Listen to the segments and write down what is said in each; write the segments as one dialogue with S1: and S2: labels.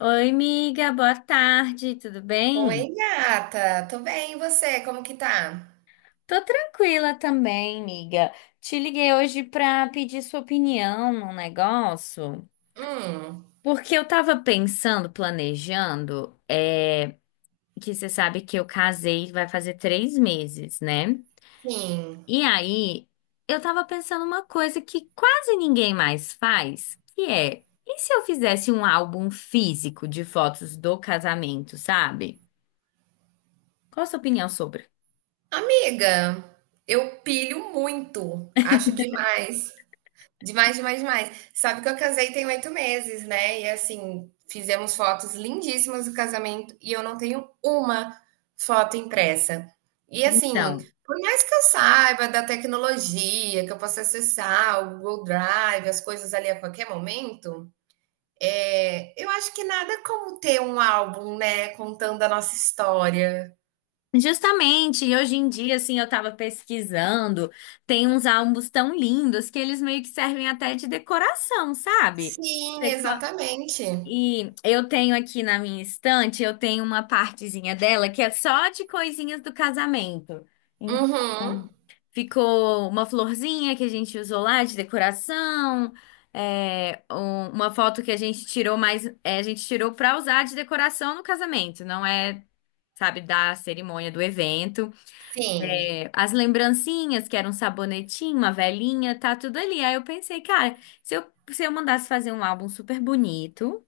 S1: Oi, amiga. Boa tarde, tudo bem?
S2: Oi, gata. Tô bem, e você? Como que tá?
S1: Tô tranquila também, amiga. Te liguei hoje pra pedir sua opinião num negócio,
S2: Hum,
S1: porque eu tava pensando, planejando, que você sabe que eu casei, vai fazer 3 meses, né?
S2: sim.
S1: E aí, eu tava pensando uma coisa que quase ninguém mais faz, que é, e se eu fizesse um álbum físico de fotos do casamento, sabe? Qual a sua opinião sobre?
S2: Amiga, eu pilho muito. Acho demais. Demais, demais, demais. Sabe que eu casei tem 8 meses, né? E assim, fizemos fotos lindíssimas do casamento e eu não tenho uma foto impressa. E assim,
S1: Então.
S2: por mais que eu saiba da tecnologia, que eu possa acessar o Google Drive, as coisas ali a qualquer momento. É, eu acho que nada como ter um álbum, né, contando a nossa história.
S1: Justamente, e hoje em dia, assim, eu tava pesquisando, tem uns álbuns tão lindos que eles meio que servem até de decoração, sabe?
S2: Sim,
S1: Você co-
S2: exatamente.
S1: E eu tenho aqui na minha estante, eu tenho uma partezinha dela que é só de coisinhas do casamento.
S2: Uhum.
S1: Então, ficou uma florzinha que a gente usou lá de decoração, uma foto que a gente tirou mas a gente tirou pra usar de decoração no casamento, não é, sabe, da cerimônia do evento.
S2: Sim.
S1: É, as lembrancinhas, que era um sabonetinho, uma velinha, tá tudo ali. Aí eu pensei, cara, se eu mandasse fazer um álbum super bonito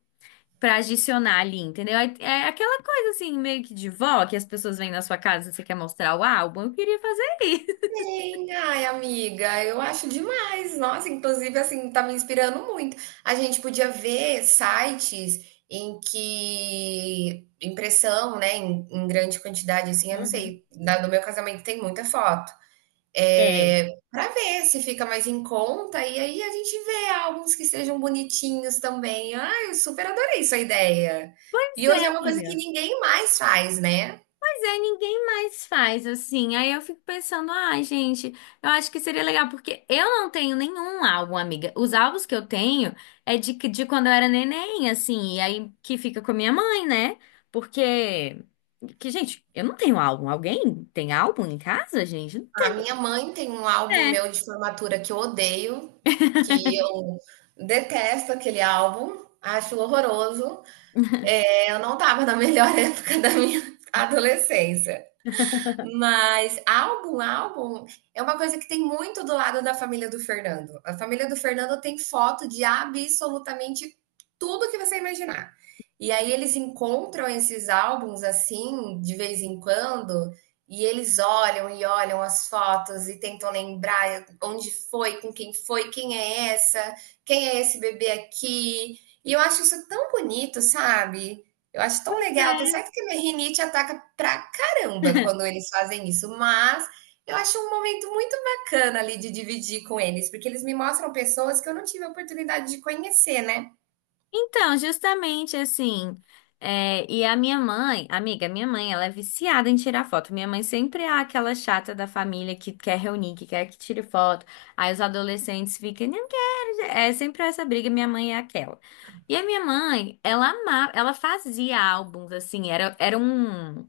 S1: pra adicionar ali, entendeu? Aí, aquela coisa assim, meio que de vó, que as pessoas vêm na sua casa e você quer mostrar o álbum. Eu queria fazer isso.
S2: Sim, ai, amiga, eu acho demais. Nossa, inclusive, assim, tá me inspirando muito. A gente podia ver sites em que impressão, né, em grande quantidade, assim, eu não
S1: Uhum.
S2: sei, no meu casamento tem muita foto.
S1: É.
S2: É, para ver se fica mais em conta, e aí a gente vê álbuns que sejam bonitinhos também. Ah, eu super adorei sua ideia.
S1: Pois
S2: E hoje
S1: é,
S2: é uma coisa que
S1: amiga.
S2: ninguém mais faz, né?
S1: Ninguém mais faz assim. Aí eu fico pensando, ah, gente, eu acho que seria legal, porque eu não tenho nenhum álbum, amiga. Os álbuns que eu tenho de quando eu era neném, assim, e aí que fica com a minha mãe, né? Porque, que, gente, eu não tenho álbum. Alguém tem álbum em casa, gente? Não
S2: A minha mãe tem um álbum
S1: tem,
S2: meu de formatura que eu odeio, que eu detesto aquele álbum, acho horroroso.
S1: né?
S2: É, eu não estava na melhor época da minha adolescência. Mas álbum, álbum é uma coisa que tem muito do lado da família do Fernando. A família do Fernando tem foto de absolutamente tudo que você imaginar. E aí eles encontram esses álbuns assim, de vez em quando, e eles olham e olham as fotos e tentam lembrar onde foi, com quem foi, quem é essa, quem é esse bebê aqui. E eu acho isso tão bonito, sabe? Eu acho tão legal, tenho certeza que a minha rinite ataca pra caramba quando
S1: É.
S2: eles fazem isso, mas eu acho um momento muito bacana ali de dividir com eles, porque eles me mostram pessoas que eu não tive a oportunidade de conhecer, né.
S1: Então, justamente assim, e a minha mãe, amiga, minha mãe, ela é viciada em tirar foto. Minha mãe sempre é aquela chata da família que quer reunir, que quer que tire foto. Aí os adolescentes ficam, não quero. É sempre essa briga, minha mãe é aquela. E a minha mãe, ela amava, ela fazia álbuns, assim, era, era um,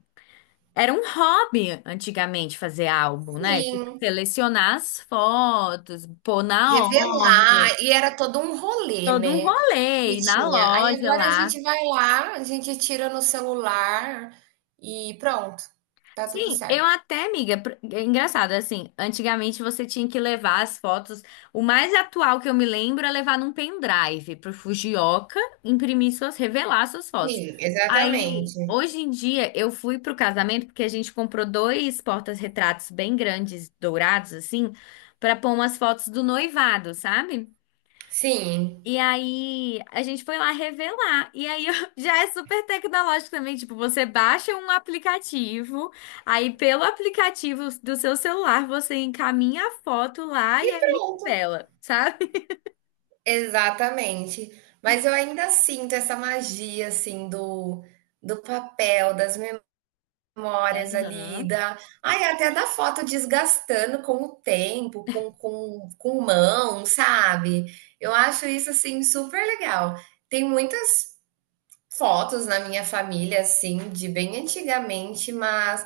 S1: era um hobby antigamente fazer álbum, né? Tipo,
S2: Sim,
S1: selecionar as fotos, pôr na
S2: revelar,
S1: ordem.
S2: e era todo um rolê,
S1: Todo um
S2: né,
S1: rolê,
S2: que
S1: ir na
S2: tinha. Aí
S1: loja
S2: agora a
S1: lá.
S2: gente vai lá, a gente tira no celular e pronto, tá tudo
S1: Sim, eu
S2: certo.
S1: até, amiga, é engraçado, assim, antigamente você tinha que levar as fotos, o mais atual que eu me lembro é levar num pendrive pro Fujioka imprimir suas, revelar suas fotos.
S2: Sim,
S1: Aí,
S2: exatamente.
S1: hoje em dia, eu fui pro casamento porque a gente comprou dois portas-retratos bem grandes, dourados, assim, pra pôr umas fotos do noivado, sabe?
S2: Sim,
S1: E aí, a gente foi lá revelar. E aí, já é super tecnológico também. Tipo, você baixa um aplicativo, aí pelo aplicativo do seu celular, você encaminha a foto lá
S2: e
S1: e aí ele
S2: pronto.
S1: revela, sabe?
S2: Exatamente. Mas eu ainda sinto essa magia, assim, do papel, das memórias ali,
S1: Aham.
S2: da ai, até da foto desgastando com o tempo, com com mão, sabe. Eu acho isso, assim, super legal. Tem muitas fotos na minha família, assim, de bem antigamente, mas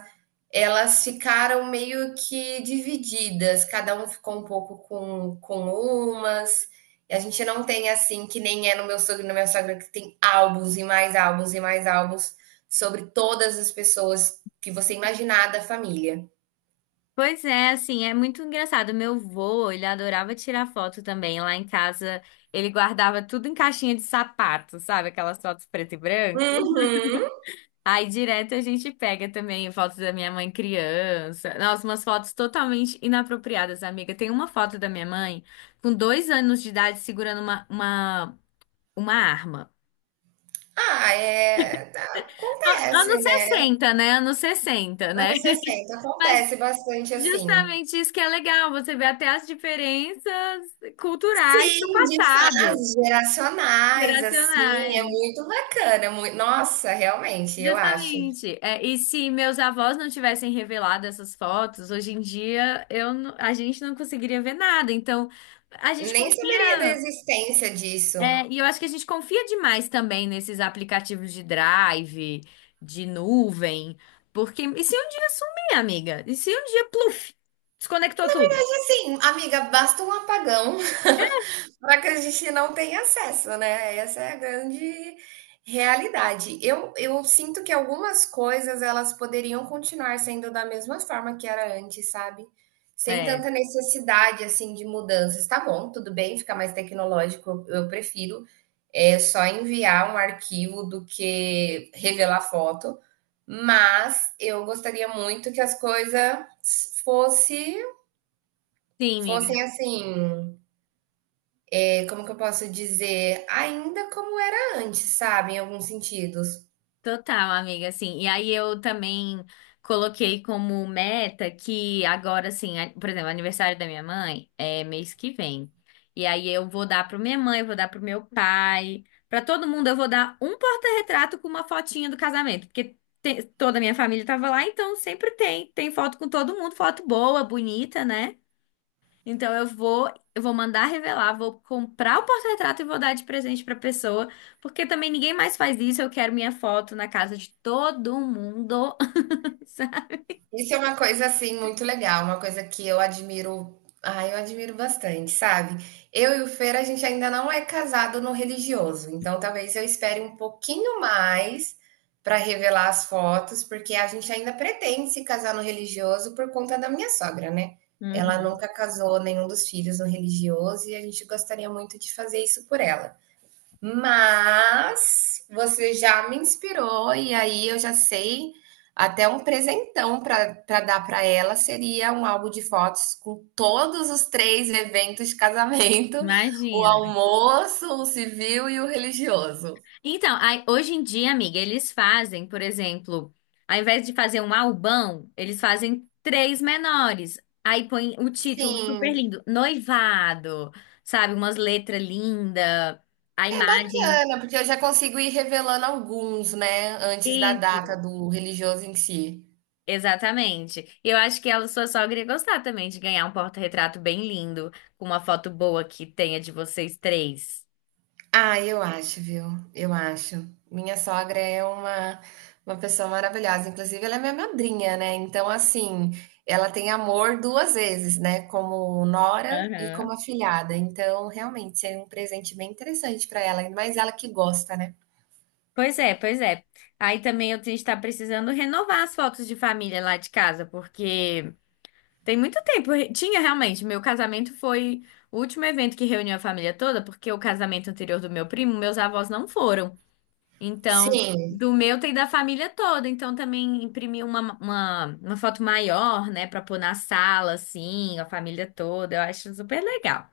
S2: elas ficaram meio que divididas, cada um ficou um pouco com umas. E a gente não tem assim, que nem é no meu sogro e na minha sogra, que tem álbuns e mais álbuns e mais álbuns sobre todas as pessoas que você imaginar da família.
S1: Pois é, assim, é muito engraçado. Meu vô, ele adorava tirar foto também. Lá em casa, ele guardava tudo em caixinha de sapato, sabe? Aquelas fotos preto e branco.
S2: Uhum.
S1: Aí direto a gente pega também fotos da minha mãe criança. Nossa, umas fotos totalmente inapropriadas, amiga. Tem uma foto da minha mãe com 2 anos de idade segurando uma arma.
S2: Ah, é. Acontece,
S1: Anos
S2: né?
S1: 60, né? Anos 60, né?
S2: Anos 60,
S1: Mas
S2: acontece bastante assim.
S1: justamente isso que é legal, você vê até as diferenças culturais do
S2: Sim, de
S1: passado,
S2: fases geracionais, assim, é
S1: geracionais.
S2: muito bacana, mui nossa, realmente, eu acho.
S1: Justamente. É, e se meus avós não tivessem revelado essas fotos, hoje em dia eu, a gente não conseguiria ver nada. Então, a gente
S2: Nem saberia da
S1: confia.
S2: existência disso.
S1: E eu acho que a gente confia demais também nesses aplicativos de drive, de nuvem. Porque. E se um dia sumir, amiga? E se um dia, pluf, desconectou tudo?
S2: E assim, amiga, basta um apagão para que a gente não tenha acesso, né? Essa é a grande realidade. Eu sinto que algumas coisas elas poderiam continuar sendo da mesma forma que era antes, sabe? Sem
S1: É.
S2: tanta necessidade assim de mudanças. Tá bom, tudo bem, fica mais tecnológico. Eu prefiro é só enviar um arquivo do que revelar foto, mas eu gostaria muito que as coisas fosse
S1: Sim,
S2: fossem
S1: amiga.
S2: assim é, como que eu posso dizer, ainda como era antes, sabe? Em alguns sentidos.
S1: Total, amiga, assim. E aí eu também coloquei como meta que agora, assim, por exemplo, o aniversário da minha mãe é mês que vem. E aí eu vou dar para minha mãe, eu vou dar pro meu pai, para todo mundo eu vou dar um porta-retrato com uma fotinha do casamento, porque toda a minha família tava lá, então sempre tem, tem foto com todo mundo, foto boa, bonita, né? Então eu vou mandar revelar, vou comprar o porta-retrato e vou dar de presente pra pessoa, porque também ninguém mais faz isso. Eu quero minha foto na casa de todo mundo. sabe?
S2: Isso é uma coisa assim muito legal, uma coisa que eu admiro, ah, eu admiro bastante, sabe? Eu e o Fer, a gente ainda não é casado no religioso, então talvez eu espere um pouquinho mais para revelar as fotos, porque a gente ainda pretende se casar no religioso por conta da minha sogra, né? Ela
S1: Uhum.
S2: nunca casou nenhum dos filhos no religioso e a gente gostaria muito de fazer isso por ela. Mas você já me inspirou e aí eu já sei até um presentão para dar para ela seria um álbum de fotos com todos os três eventos de casamento, o
S1: Imagina.
S2: almoço, o civil e o religioso.
S1: Então, aí, hoje em dia, amiga, eles fazem, por exemplo, ao invés de fazer um albão, eles fazem três menores. Aí põe o título super
S2: Sim,
S1: lindo, noivado, sabe? Umas letras lindas, a
S2: é
S1: imagem.
S2: bacana, porque eu já consigo ir revelando alguns, né, antes da data
S1: Isso.
S2: do religioso em si.
S1: Exatamente. E eu acho que ela, sua sogra, ia gostar também de ganhar um porta-retrato bem lindo, com uma foto boa que tenha de vocês três.
S2: Ah, eu acho, viu? Eu acho. Minha sogra é uma pessoa maravilhosa. Inclusive, ela é minha madrinha, né? Então, assim, ela tem amor 2 vezes, né? Como nora e como
S1: Aham.
S2: afilhada. Então, realmente, seria um presente bem interessante para ela, ainda mais ela que gosta, né?
S1: Pois é, pois é. Aí também eu a gente tá precisando renovar as fotos de família lá de casa, porque tem muito tempo. Tinha realmente, meu casamento foi o último evento que reuniu a família toda, porque o casamento anterior do meu primo, meus avós não foram. Então,
S2: Sim,
S1: do meu tem da família toda. Então, também imprimi uma foto maior, né, pra pôr na sala, assim, a família toda. Eu acho super legal.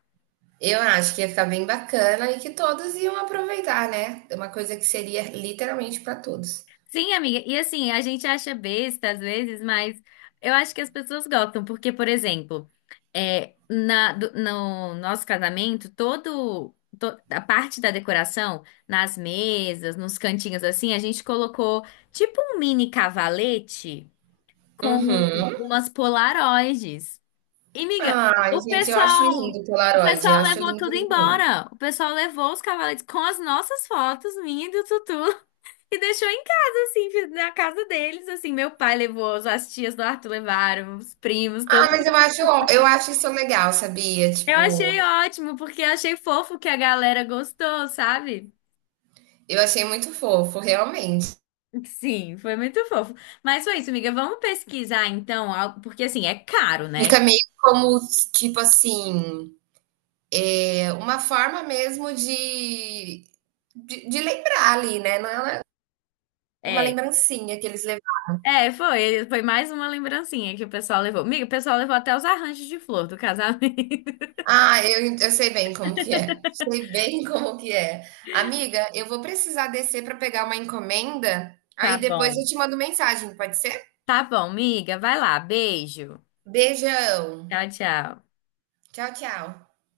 S2: eu acho que ia ficar bem bacana e que todos iam aproveitar, né? Uma coisa que seria literalmente para todos.
S1: Sim, amiga. E assim, a gente acha besta às vezes, mas eu acho que as pessoas gostam, porque, por exemplo, no nosso casamento, a parte da decoração, nas mesas, nos cantinhos assim, a gente colocou tipo um mini cavalete com
S2: Uhum.
S1: umas polaroides. E, miga,
S2: Ai,
S1: o
S2: gente, eu acho
S1: pessoal,
S2: lindo o
S1: o
S2: Polaroid. Eu
S1: pessoal
S2: acho
S1: levou
S2: lindo,
S1: tudo
S2: lindo, lindo.
S1: embora. O pessoal levou os cavaletes com as nossas fotos, minha e do Tutu, e deixou em casa, assim, na casa deles, assim. Meu pai levou, as tias do Arthur levaram, os primos, todo.
S2: Ah, mas eu acho isso legal, sabia?
S1: Eu
S2: Tipo,
S1: achei ótimo, porque eu achei fofo que a galera gostou, sabe?
S2: eu achei muito fofo, realmente.
S1: Sim, foi muito fofo. Mas foi isso, amiga. Vamos pesquisar então, porque assim, é caro, né?
S2: Fica meio como, tipo assim, é uma forma mesmo de, de lembrar ali, né? Não é uma
S1: É,
S2: lembrancinha que eles levaram.
S1: É, foi. Foi mais uma lembrancinha que o pessoal levou. Miga, o pessoal levou até os arranjos de flor do casamento.
S2: Ah, eu sei bem como que é. Sei bem como que é. Amiga, eu vou precisar descer para pegar uma encomenda,
S1: Tá
S2: aí depois eu
S1: bom.
S2: te mando mensagem, pode ser?
S1: Tá bom, miga. Vai lá. Beijo.
S2: Beijão.
S1: Tchau, tchau.
S2: Tchau, tchau.